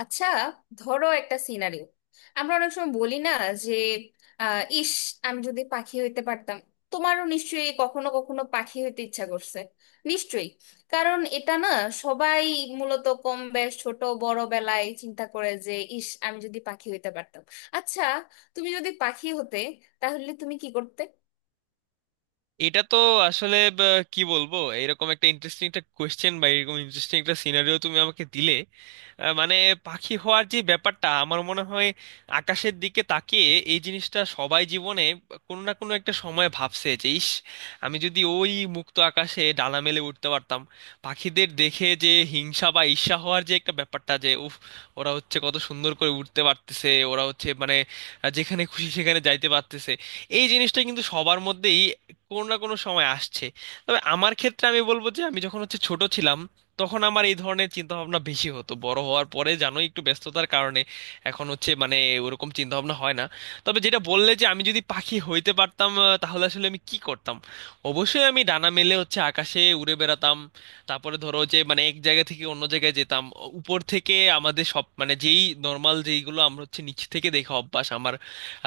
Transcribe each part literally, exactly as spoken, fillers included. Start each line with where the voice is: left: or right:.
left: আচ্ছা, ধরো একটা সিনারিও। আমরা অনেক সময় বলি না যে আহ, ইস আমি যদি পাখি হইতে পারতাম। তোমারও নিশ্চয়ই কখনো কখনো পাখি হইতে ইচ্ছা করছে, নিশ্চয়ই। কারণ এটা না, সবাই মূলত কম বেশ ছোট বড় বেলায় চিন্তা করে যে ইস আমি যদি পাখি হইতে পারতাম। আচ্ছা, তুমি যদি পাখি হতে তাহলে তুমি কি করতে?
right: এটা তো আসলে ব- কি বলবো, এরকম একটা ইন্টারেস্টিং একটা কোয়েশ্চেন বা এরকম ইন্টারেস্টিং একটা সিনারিও তুমি আমাকে দিলে। আহ, মানে পাখি হওয়ার যে ব্যাপারটা, আমার মনে হয় আকাশের দিকে তাকিয়ে এই জিনিসটা সবাই জীবনে কোনো না কোনো একটা সময় ভাবছে যে, ইস আমি যদি ওই মুক্ত আকাশে ডানা মেলে উঠতে পারতাম। পাখিদের দেখে যে হিংসা বা ঈর্ষা হওয়ার যে একটা ব্যাপারটা, যে উফ ওরা হচ্ছে কত সুন্দর করে উঠতে পারতেছে, ওরা হচ্ছে মানে আহ, যেখানে খুশি সেখানে যাইতে পারতেছে। এই জিনিসটা কিন্তু সবার মধ্যেই কোনো না কোনো সময় আসছে। তবে আমার ক্ষেত্রে আমি বলবো যে, আমি যখন হচ্ছে ছোট ছিলাম, তখন আমার এই ধরনের চিন্তা ভাবনা বেশি হতো। বড় হওয়ার পরে জানোই, একটু ব্যস্ততার কারণে এখন হচ্ছে মানে ওরকম চিন্তা ভাবনা হয় না। তবে যেটা বললে যে, আমি যদি পাখি হইতে পারতাম আহ, তাহলে আসলে আমি কি করতাম? অবশ্যই আমি ডানা মেলে হচ্ছে আকাশে উড়ে বেড়াতাম। তারপরে ধরো যে, মানে এক জায়গা থেকে অন্য জায়গায় যেতাম। উপর থেকে আমাদের সব মানে যেই নর্মাল যেইগুলো আমরা হচ্ছে নিচ থেকে দেখা অভ্যাস আমার,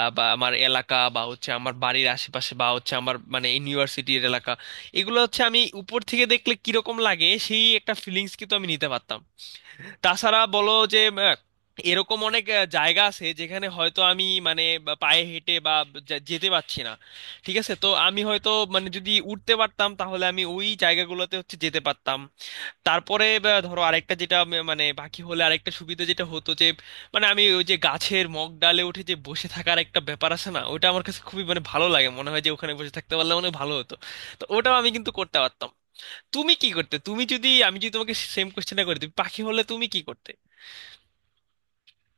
right: আহ, বা আমার এলাকা বা হচ্ছে আমার বাড়ির আশেপাশে বা হচ্ছে আমার মানে ইউনিভার্সিটির এলাকা, এগুলো হচ্ছে আমি উপর থেকে দেখলে কিরকম লাগে সেই একটা ফিলিংস কিন্তু আমি নিতে পারতাম। তাছাড়া বলো যে আহ, এরকম অনেক আহ, জায়গা আছে যেখানে হয়তো আমি মানে বা পায়ে হেঁটে বা যা- যেতে পারছি না। ঠিক আছে, তো আমি হয়তো মানে যদি উঠতে পারতাম, তাহলে আমি ওই জায়গাগুলোতে হচ্ছে যেতে পারতাম। তারপরে বা ধরো আরেকটা যেটা আমি- মানে বাকি হলে আরেকটা সুবিধা যেটা হতো যে, মানে আমি ওই যে গাছের মগ ডালে উঠে যে বসে থাকার একটা ব্যাপার আছে না, ওটা আমার কাছে খুবই মানে ভালো লাগে। মনে হয় যে ওখানে বসে থাকতে পারলে মনে হয় ভালো হতো। তো ওটাও আমি কিন্তু করতে পারতাম। তুমি কি করতে? তুমি যদি, আমি যদি তোমাকে সেম কোশ্চেনটা করে দিই, পাখি হলে তুমি কি করতে?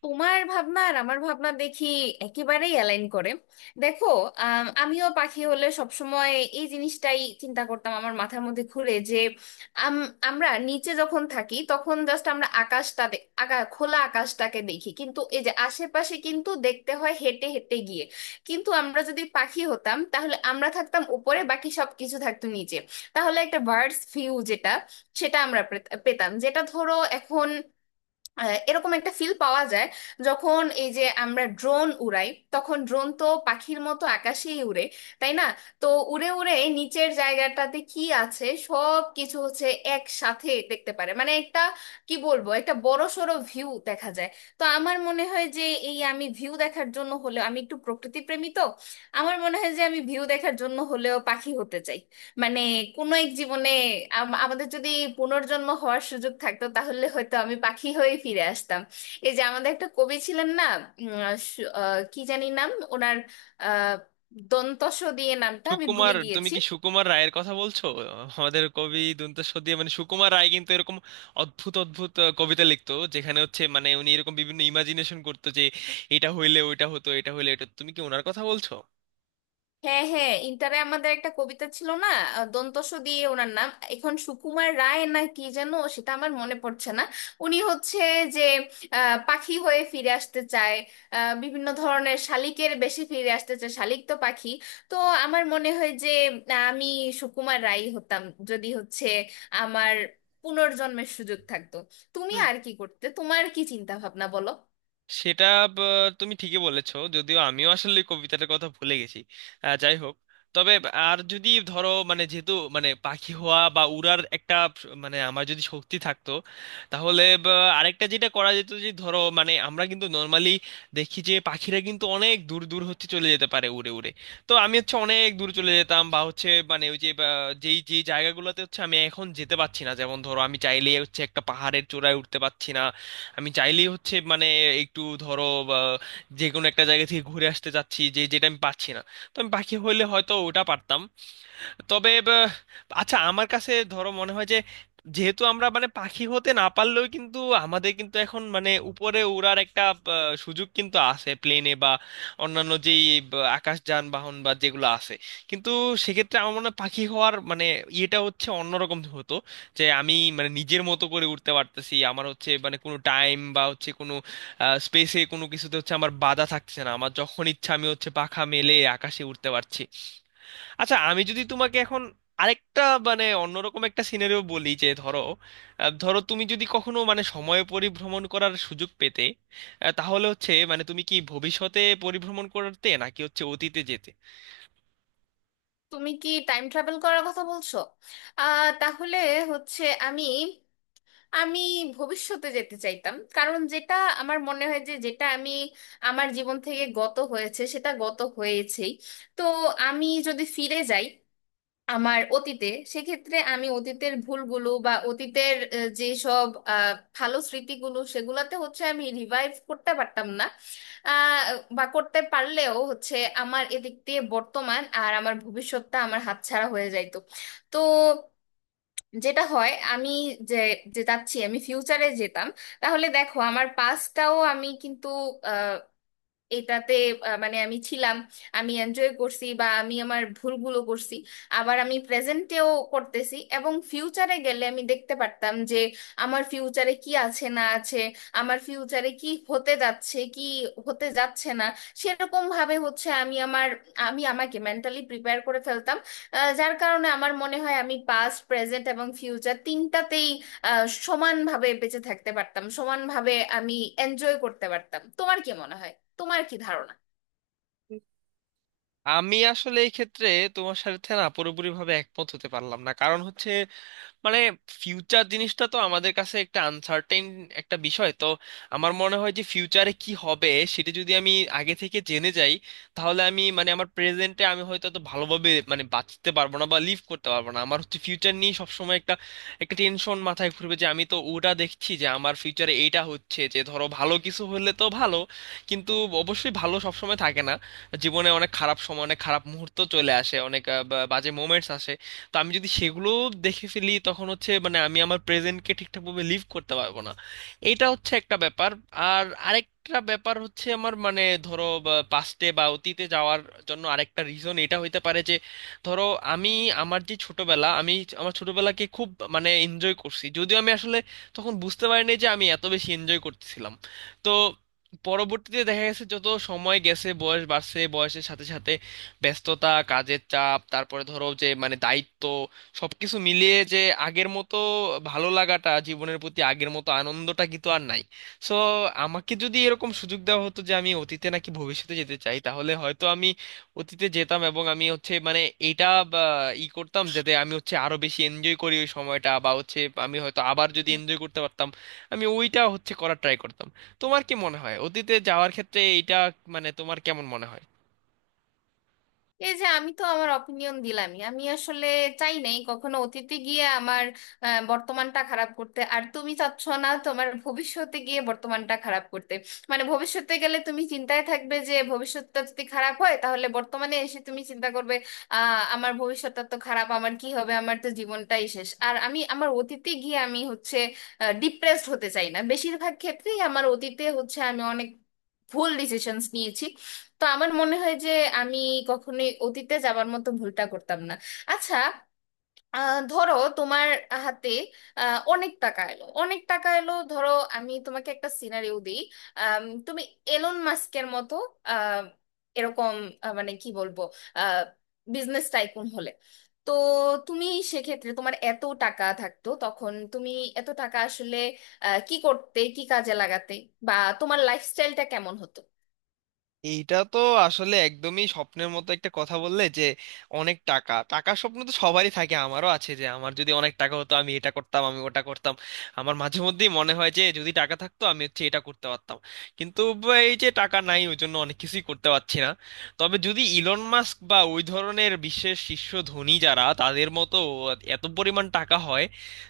left: তোমার ভাবনা আর আমার ভাবনা দেখি একেবারেই অ্যালাইন করে। দেখো, আম, আমিও পাখি হলে সবসময় এই জিনিসটাই চিন্তা করতাম, আমার মাথার মধ্যে ঘুরে যে আম, আমরা নিচে যখন থাকি তখন জাস্ট আমরা আকাশটা দে- আকা খোলা আকাশটাকে দেখি, কিন্তু এই যে আশেপাশে কিন্তু দেখতে হয় হেঁটে হেঁটে গিয়ে। কিন্তু আমরা যদি পাখি হতাম তাহলে আমরা থাকতাম উপরে, বাকি সব কিছু থাকতো নিচে। তাহলে একটা বার্ডস ভিউ যেটা, সেটা আমরা পেত- পেতাম। যেটা ধরো এখন আহ, এরকম একটা ফিল পাওয়া যায় যখন এই যে আমরা ড্রোন উড়াই, তখন ড্রোন তো পাখির মতো আকাশেই উড়ে, তাই না? তো উড়ে উড়ে নিচের জায়গাটাতে কি আছে সব কিছু হচ্ছে একসাথে দেখতে পারে, মানে একটা কি বলবো একটা বড়সড় ভিউ দেখা যায়। তো আমার মনে হয় যে এই আমি ভিউ দেখার জন্য হলেও, আমি একটু প্রকৃতি প্রেমী তো, আমার মনে হয় যে আমি ভিউ দেখার জন্য হলেও পাখি হতে চাই। মানে কোনো এক জীবনে আম- আমাদের যদি পুনর্জন্ম হওয়ার সুযোগ থাকতো তাহলে হয়তো আমি পাখি হয়ে ফিরে আসতাম। এই যে আমাদের একটা কবি ছিলেন না, উম, আহ, সু- আহ, কি জানি নাম ওনার, আহ দন্তস দিয়ে নামটা আমি ভুলে
right: সুকুমার, তুমি
left: গিয়েছি।
right: কি সুকুমার রায়ের কথা বলছো? আমাদের কবি দুন্ত সদিয়ে মানে সুকুমার রায় কিন্তু এরকম অদ্ভুত অদ্ভুত আহ, কবিতা লিখতো, যেখানে হচ্ছে মানে উনি এরকম বিভিন্ন ইমাজিনেশন করতো যে এটা হইলে ওইটা হতো, এটা হইলে এটা। তুমি কি ওনার কথা বলছো?
left: হ্যাঁ হ্যাঁ, ইন্টারে আমাদের একটা কবিতা ছিল না, আহ, দন্তস দিয়ে ওনার নাম, এখন সুকুমার রায় না কি যেন সেটা আমার মনে পড়ছে না। উনি হচ্ছে যে আহ, পাখি হয়ে ফিরে আসতে চায়, আহ, বিভিন্ন ধরনের শালিকের বেশি ফিরে আসতে চায়, শালিক তো পাখি। তো আমার মনে হয় যে আহ, আমি সুকুমার রায় হতাম যদি হচ্ছে আমার পুনর্জন্মের সুযোগ থাকতো। তুমি আর কি করতে? তোমার কি চিন্তা ভাবনা বলো।
right: সেটা ব- তুমি ঠিকই বলেছো, যদিও আমিও আসলে কবিতাটার কথা ভুলে গেছি। আহ, যাই হোক, তবে আর যদি ধরো মানে যেহেতু মানে পাখি হওয়া বা উড়ার একটা স- মানে আমার যদি শক্তি থাকতো, তাহলে ব- আরেকটা যেটা করা যেত যে, ধরো মানে আমরা কিন্তু নর্মালি দেখি যে পাখিরা কিন্তু অনেক দূর দূর হচ্ছে চলে যেতে পারে উড়ে উড়ে। তো আমি হচ্ছে অনেক দূর চলে যেতাম, বা হচ্ছে মানে ওই যে বা, যেই যেই জায়গাগুলোতে হচ্ছে আমি এখন যেতে পারছি না, যেমন ধরো আমি চাইলেই হচ্ছে একটা পাহাড়ের চূড়ায় উঠতে পারছি না। আমি চাইলেই হচ্ছে মানে একটু ধরো বা যে কোনো একটা জায়গা থেকে ঘুরে আসতে চাচ্ছি যে, যেটা আমি পাচ্ছি না, তো আমি পাখি হইলে হয়তো ওটা পারতাম। তবে ব- আচ্ছা আমার কাছে ধরো মনে হয় যে যেহেতু আমরা মানে পাখি হতে না পারলেও কিন্তু আমাদের কিন্তু এখন মানে উপরে উড়ার একটা আহ, সুযোগ কিন্তু আছে, প্লেনে বা অন্যান্য যেই ব- আকাশ যানবাহন বা যেগুলো আছে, কিন্তু সেক্ষেত্রে আমার মনে হয় পাখি হওয়ার মানে ইয়েটা হচ্ছে অন্যরকম হতো। যে আমি মানে নিজের মতো করে উঠতে পারতেছি, আমার হচ্ছে মানে কোনো টাইম বা হচ্ছে কোনো স্পেসে কোনো কিছুতে হচ্ছে আমার বাধা থাকছে না, আমার যখন ইচ্ছা আমি হচ্ছে পাখা মেলে আকাশে উঠতে পারছি। আচ্ছা আমি যদি তোমাকে এখন আরেকটা মানে অন্যরকম একটা সিনারিও বলি যে ধরো, আহ, ধরো তুমি যদি কখনো মানে সময় পরিভ্রমণ করার সুযোগ পেতে, আহ, তাহলে হচ্ছে মানে তুমি কি ভবিষ্যতে পরিভ্রমণ করতে নাকি হচ্ছে অতীতে যেতে?
left: তুমি কি টাইম ট্রাভেল করার কথা বলছো? আহ তাহলে হচ্ছে আমি আমি ভবিষ্যতে যেতে চাইতাম, কারণ যেটা আমার মনে হয় যে যেটা আমি আমার জীবন থেকে গত হয়েছে সেটা গত হয়েছেই। তো আমি যদি ফিরে যাই আমার অতীতে, সেক্ষেত্রে আমি অতীতের ভুলগুলো বা অতীতের আহ, যেসব আহ, ভালো স্মৃতিগুলো সেগুলাতে হচ্ছে আমি রিভাইভ করতে পারতাম না। আহ, বা করতে পারলেও হচ্ছে আমার এদিক দিয়ে বর্তমান আর আমার ভবিষ্যৎটা আমার হাতছাড়া হয়ে যাইতো। তো যেটা হয় আমি, যে যে যাচ্ছি, আমি ফিউচারে যেতাম, তাহলে দেখো আমার পাস্টটাও আমি কিন্তু এটাতে আহ, মানে আমি ছিলাম, আমি এনজয় করছি বা আমি আমার ভুলগুলো করছি, আবার আমি প্রেজেন্টেও করতেছি, এবং ফিউচারে গেলে আমি দেখতে পারতাম যে আমার ফিউচারে কি আছে না আছে, আমার ফিউচারে কি হতে যাচ্ছে কি হতে যাচ্ছে না। সেরকম ভাবে হচ্ছে আমি আমার, আমি আমাকে মেন্টালি প্রিপেয়ার করে ফেলতাম। আহ, যার কারণে আমার মনে হয় আমি পাস্ট, প্রেজেন্ট এবং ফিউচার তিনটাতেই আহ, সমানভাবে বেঁচে থাকতে পারতাম, সমানভাবে আমি এনজয় করতে পারতাম। তোমার কি মনে হয়? তোমার কি ধারণা?
right: আমি আসলে এই ক্ষেত্রে তোমার সাথে না পুরোপুরিভাবে একমত হতে পারলাম না, কারণ হচ্ছে মানে ফিউচার জিনিসটা তো আমাদের কাছে একটা আনসার্টেন একটা বিষয় তো। আমার মনে হয় যে ফিউচারে কি হবে সেটা যদি আমি আগে থেকে জেনে যাই, তাহলে আমি মানে আমার প্রেজেন্টে আমি হয়তো তো ভালোভাবে মানে বাঁচতে পারবো না বা লিভ করতে পারবো না। আমার হচ্ছে ফিউচার নিয়ে সবসময় একটা একটা টেনশন মাথায় ঘুরবে যে, আমি তো ওটা দেখছি যে আমার ফিউচারে এইটা হচ্ছে যে ধরো ভালো কিছু হলে তো ভালো, কিন্তু অবশ্যই ভালো সবসময় থাকে না। জীবনে অনেক খারাপ সময়, অনেক খারাপ মুহূর্ত চলে আসে, অনেক আহ, বা- বাজে মোমেন্টস আসে। তো আমি যদি সেগুলো দেখে ফেলি, তখন হচ্ছে মানে আমি আমার প্রেজেন্টকে ঠিকঠাকভাবে লিভ করতে পারবো না। এটা হচ্ছে একটা ব্যাপার। আর আরেকটা ব্যাপার হচ্ছে আমার মানে ধরো পাস্টে বা অতীতে যাওয়ার জন্য আরেকটা রিজন এটা হইতে পারে যে, ধরো আমি আমার যে ছোটবেলা, আমি আমার ছোটবেলাকে খুব মানে এনজয় করছি, যদিও আমি আসলে তখন বুঝতে পারিনি যে আমি এত বেশি এনজয় করতেছিলাম। তো পরবর্তীতে দেখা গেছে যত সময় গেছে বয়স বাড়ছে, বয়সের সাথে সাথে ব্যস্ততা, কাজের চাপ, তারপরে ধরো যে মানে দায়িত্ব, সবকিছু মিলিয়ে যে আগের মতো ভালো লাগাটা জীবনের প্রতি আগের মতো আনন্দটা কিন্তু আর নাই। সো আমাকে যদি এরকম সুযোগ দেওয়া হতো যে আমি অতীতে নাকি ভবিষ্যতে যেতে চাই, তাহলে হয়তো আমি অতীতে যেতাম এবং আমি হচ্ছে মানে এইটা বা ই করতাম, যাতে আমি হচ্ছে আরো বেশি এনজয় করি ওই সময়টা, বা হচ্ছে আমি হয়তো আবার যদি
left: হুম।
right: এনজয় করতে পারতাম, আমি ওইটা হচ্ছে করার ট্রাই করতাম। তোমার কি মনে হয় অতীতে যাওয়ার ক্ষেত্রে এইটা মানে তোমার কেমন মনে হয়?
left: এই যে আমি তো আমার অপিনিয়ন দিলামই, আমি আসলে চাই নাই কখনো অতীতে গিয়ে আমার আহ, বর্তমানটা খারাপ করতে, আর তুমি চাচ্ছ না তোমার ভবিষ্যতে গিয়ে বর্তমানটা খারাপ করতে। মানে ভবিষ্যতে গেলে তুমি চিন্তায় থাকবে যে ভবিষ্যৎটা যদি খারাপ হয় তাহলে বর্তমানে এসে তুমি চিন্তা করবে আহ আমার ভবিষ্যৎটা তো খারাপ, আমার কি হবে, আমার তো জীবনটাই শেষ। আর আমি আমার অতীতে গিয়ে আমি হচ্ছে ডিপ্রেসড হতে চাই না, বেশিরভাগ ক্ষেত্রেই আমার অতীতে হচ্ছে আমি অনেক ভুল ডিসিশনস নিয়েছি। তো আমার মনে হয় যে আমি কখনোই অতীতে যাবার মতো ভুলটা করতাম না। আচ্ছা, আহ, ধরো তোমার হাতে আহ, অনেক টাকা এলো, অনেক টাকা এলো, ধরো আমি তোমাকে একটা সিনারিও দিই। আম, তুমি এলন মাস্কের মতো আহ, এরকম আহ, মানে কি বলবো বিজনেস টাইকুন হলে, তো তুমি সেক্ষেত্রে তোমার এত টাকা থাকতো, তখন তুমি এত টাকা আসলে আহ, কি করতে, কি কাজে লাগাতে, বা তোমার লাইফস্টাইলটা কেমন হতো?
right: এইটা তো আসলে একদমই স্বপ্নের মতো একটা কথা বললে যে অনেক টাকা। টাকার স্বপ্ন তো সবারই থাকে, আমারও আছে যে আমার যদি অনেক টাকা হতো আমি এটা করতাম আমি ওটা করতাম। আমার মাঝে মধ্যেই মনে হয় যে যদি টাকা থাকতো আমি হচ্ছে এটা করতে পারতাম, কিন্তু ব- এই যে টাকা নাই, ওই জন্য অনেক কিছুই করতে পারছি না। তবে যদি ইলন মাস্ক বা ওই ধরনের বিশ্বের শীর্ষ ধনী যারা তাদের মতো এত পরিমাণ টাকা হয়,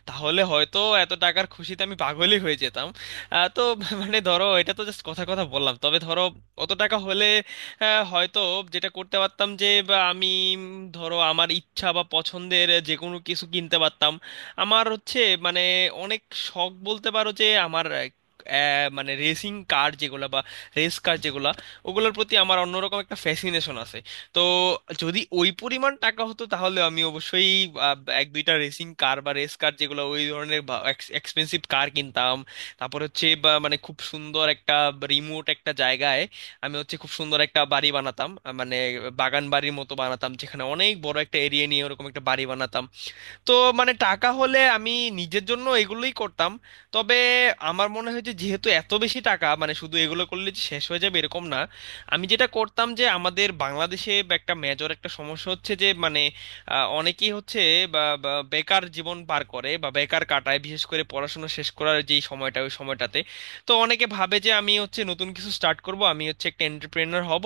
right: তাহলে হয়তো এত টাকার খুশিতে আমি পাগলই হয়ে যেতাম। আহ, তো মানে ধরো এটা তো জাস্ট কথা কথা বললাম। তবে ধরো কত টাকা হলে আহ, হয়তো যেটা করতে পারতাম যে, বা আমি উম, ধরো আমার ইচ্ছা বা পছন্দের যে কোনো কিছু কিনতে পারতাম। আমার হচ্ছে মানে অনেক শখ বলতে পারো যে আমার আহ, মানে রেসিং কার যেগুলো বা রেস কার যেগুলো, ওগুলোর প্রতি আমার অন্যরকম একটা ফ্যাসিনেশন আছে। তো যদি ওই পরিমাণ টাকা হতো তাহলে আমি অবশ্যই আহ, এক দুইটা রেসিং কার বা রেস কার যেগুলো ওই ধরনের এক্সপেন্সিভ কার কিনতাম। তারপর হচ্ছে বা মানে খুব সুন্দর একটা রিমোট একটা জায়গায় আমি হচ্ছে খুব সুন্দর একটা বাড়ি বানাতাম, আহ, মানে বাগান বাড়ির মতো বানাতাম, যেখানে অনেক বড় একটা এরিয়া নিয়ে ওরকম একটা বাড়ি বানাতাম। তো মানে টাকা হলে আমি নিজের জন্য এগুলোই করতাম। তবে আমার মনে হয় যে যেহেতু এত বেশি টাকা মানে শুধু এগুলো করলে যে শেষ হয়ে যাবে এরকম না। আমি যেটা করতাম যে, আমাদের বাংলাদেশে একটা মেজর একটা সমস্যা হচ্ছে যে মানে আহ, অনেকেই হচ্ছে বা বা বেকার জীবন পার করে বা বেকার কাটায়, বিশেষ করে পড়াশোনা শেষ করার যেই সময়টা, ওই সময়টাতে। তো অনেকে ভাবে যে আমি হচ্ছে নতুন কিছু স্টার্ট করব, আমি হচ্ছে একটা এন্টারপ্রেনার হব,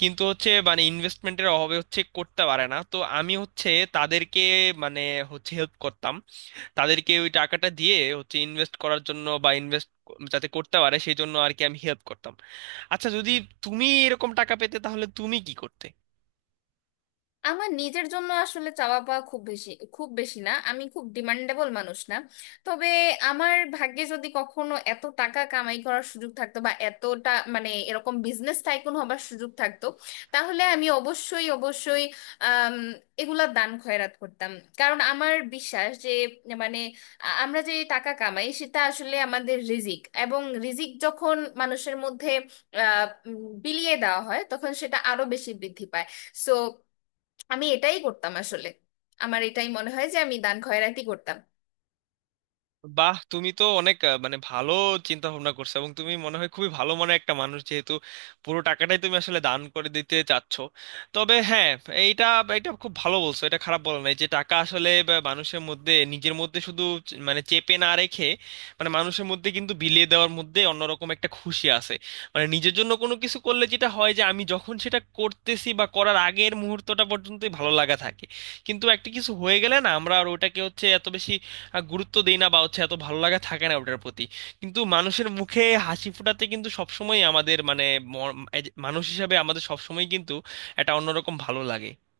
right: কিন্তু হচ্ছে মানে ইনভেস্টমেন্টের অভাবে হচ্ছে করতে পারে না। তো আমি হচ্ছে তাদেরকে মানে হচ্ছে হেল্প করতাম, তাদেরকে ওই টাকাটা দিয়ে হচ্ছে ইনভেস্ট করার জন্য বা ইনভেস্ট যাতে করতে পারে সেই জন্য আর কি, আমি হেল্প করতাম। আচ্ছা যদি তুমি এরকম টাকা পেতে, তাহলে তুমি কি করতে?
left: আমার নিজের জন্য আসলে চাওয়া পাওয়া খুব বেশি, খুব বেশি না, আমি খুব ডিমান্ডেবল মানুষ না। তবে আমার ভাগ্যে যদি কখনো এত টাকা কামাই করার সুযোগ থাকতো বা এতটা মানে এরকম বিজনেস টাইকুন হবার সুযোগ থাকতো, তাহলে আমি অবশ্যই অবশ্যই আম, এগুলা দান খয়রাত করতাম। কারণ আমার বিশ্বাস যে মানে আ- আমরা যে টাকা কামাই সেটা আসলে আমাদের রিজিক, এবং রিজিক যখন মানুষের মধ্যে আহ, উম, বিলিয়ে দেওয়া হয় তখন সেটা আরো বেশি বৃদ্ধি পায়। সো আমি এটাই করতাম আসলে, আমার এটাই মনে হয় যে আমি দান খয়রাতি করতাম।
right: বাহ, তুমি তো অনেক আহ, মানে ভালো চিন্তা ভাবনা করছো এবং তুমি মনে হয় খুবই ভালো মনের একটা মানুষ, যেহেতু পুরো টাকাটাই তুমি আসলে দান করে দিতে চাচ্ছ। তবে হ্যাঁ, এইটা এটা খুব ভালো বলছো, এটা খারাপ বলা নাই যে টাকা আসলে বা মানুষের মধ্যে নিজের মধ্যে শুধু চ- মানে চেপে না রেখে, মানে মানুষের মধ্যে কিন্তু বিলিয়ে দেওয়ার মধ্যে অন্যরকম একটা খুশি আছে। মানে নিজের জন্য কোনো কিছু করলে যেটা হয় যে, আমি যখন সেটা করতেছি বা করার আগের মুহূর্তটা পর্যন্তই ভালো লাগা থাকে, কিন্তু একটা কিছু হয়ে গেলে না আমরা আর ওটাকে হচ্ছে এত বেশি আহ, গুরুত্ব দেই না বা হচ্ছে এত ভালো লাগা থাকে না ওটার প্রতি। কিন্তু মানুষের মুখে হাসি ফোটাতে কিন্তু সবসময় আমাদের মানে ম- এই যে মানুষ হিসাবে আমাদের সবসময় কিন্তু একটা অন্যরকম ভালো লাগে।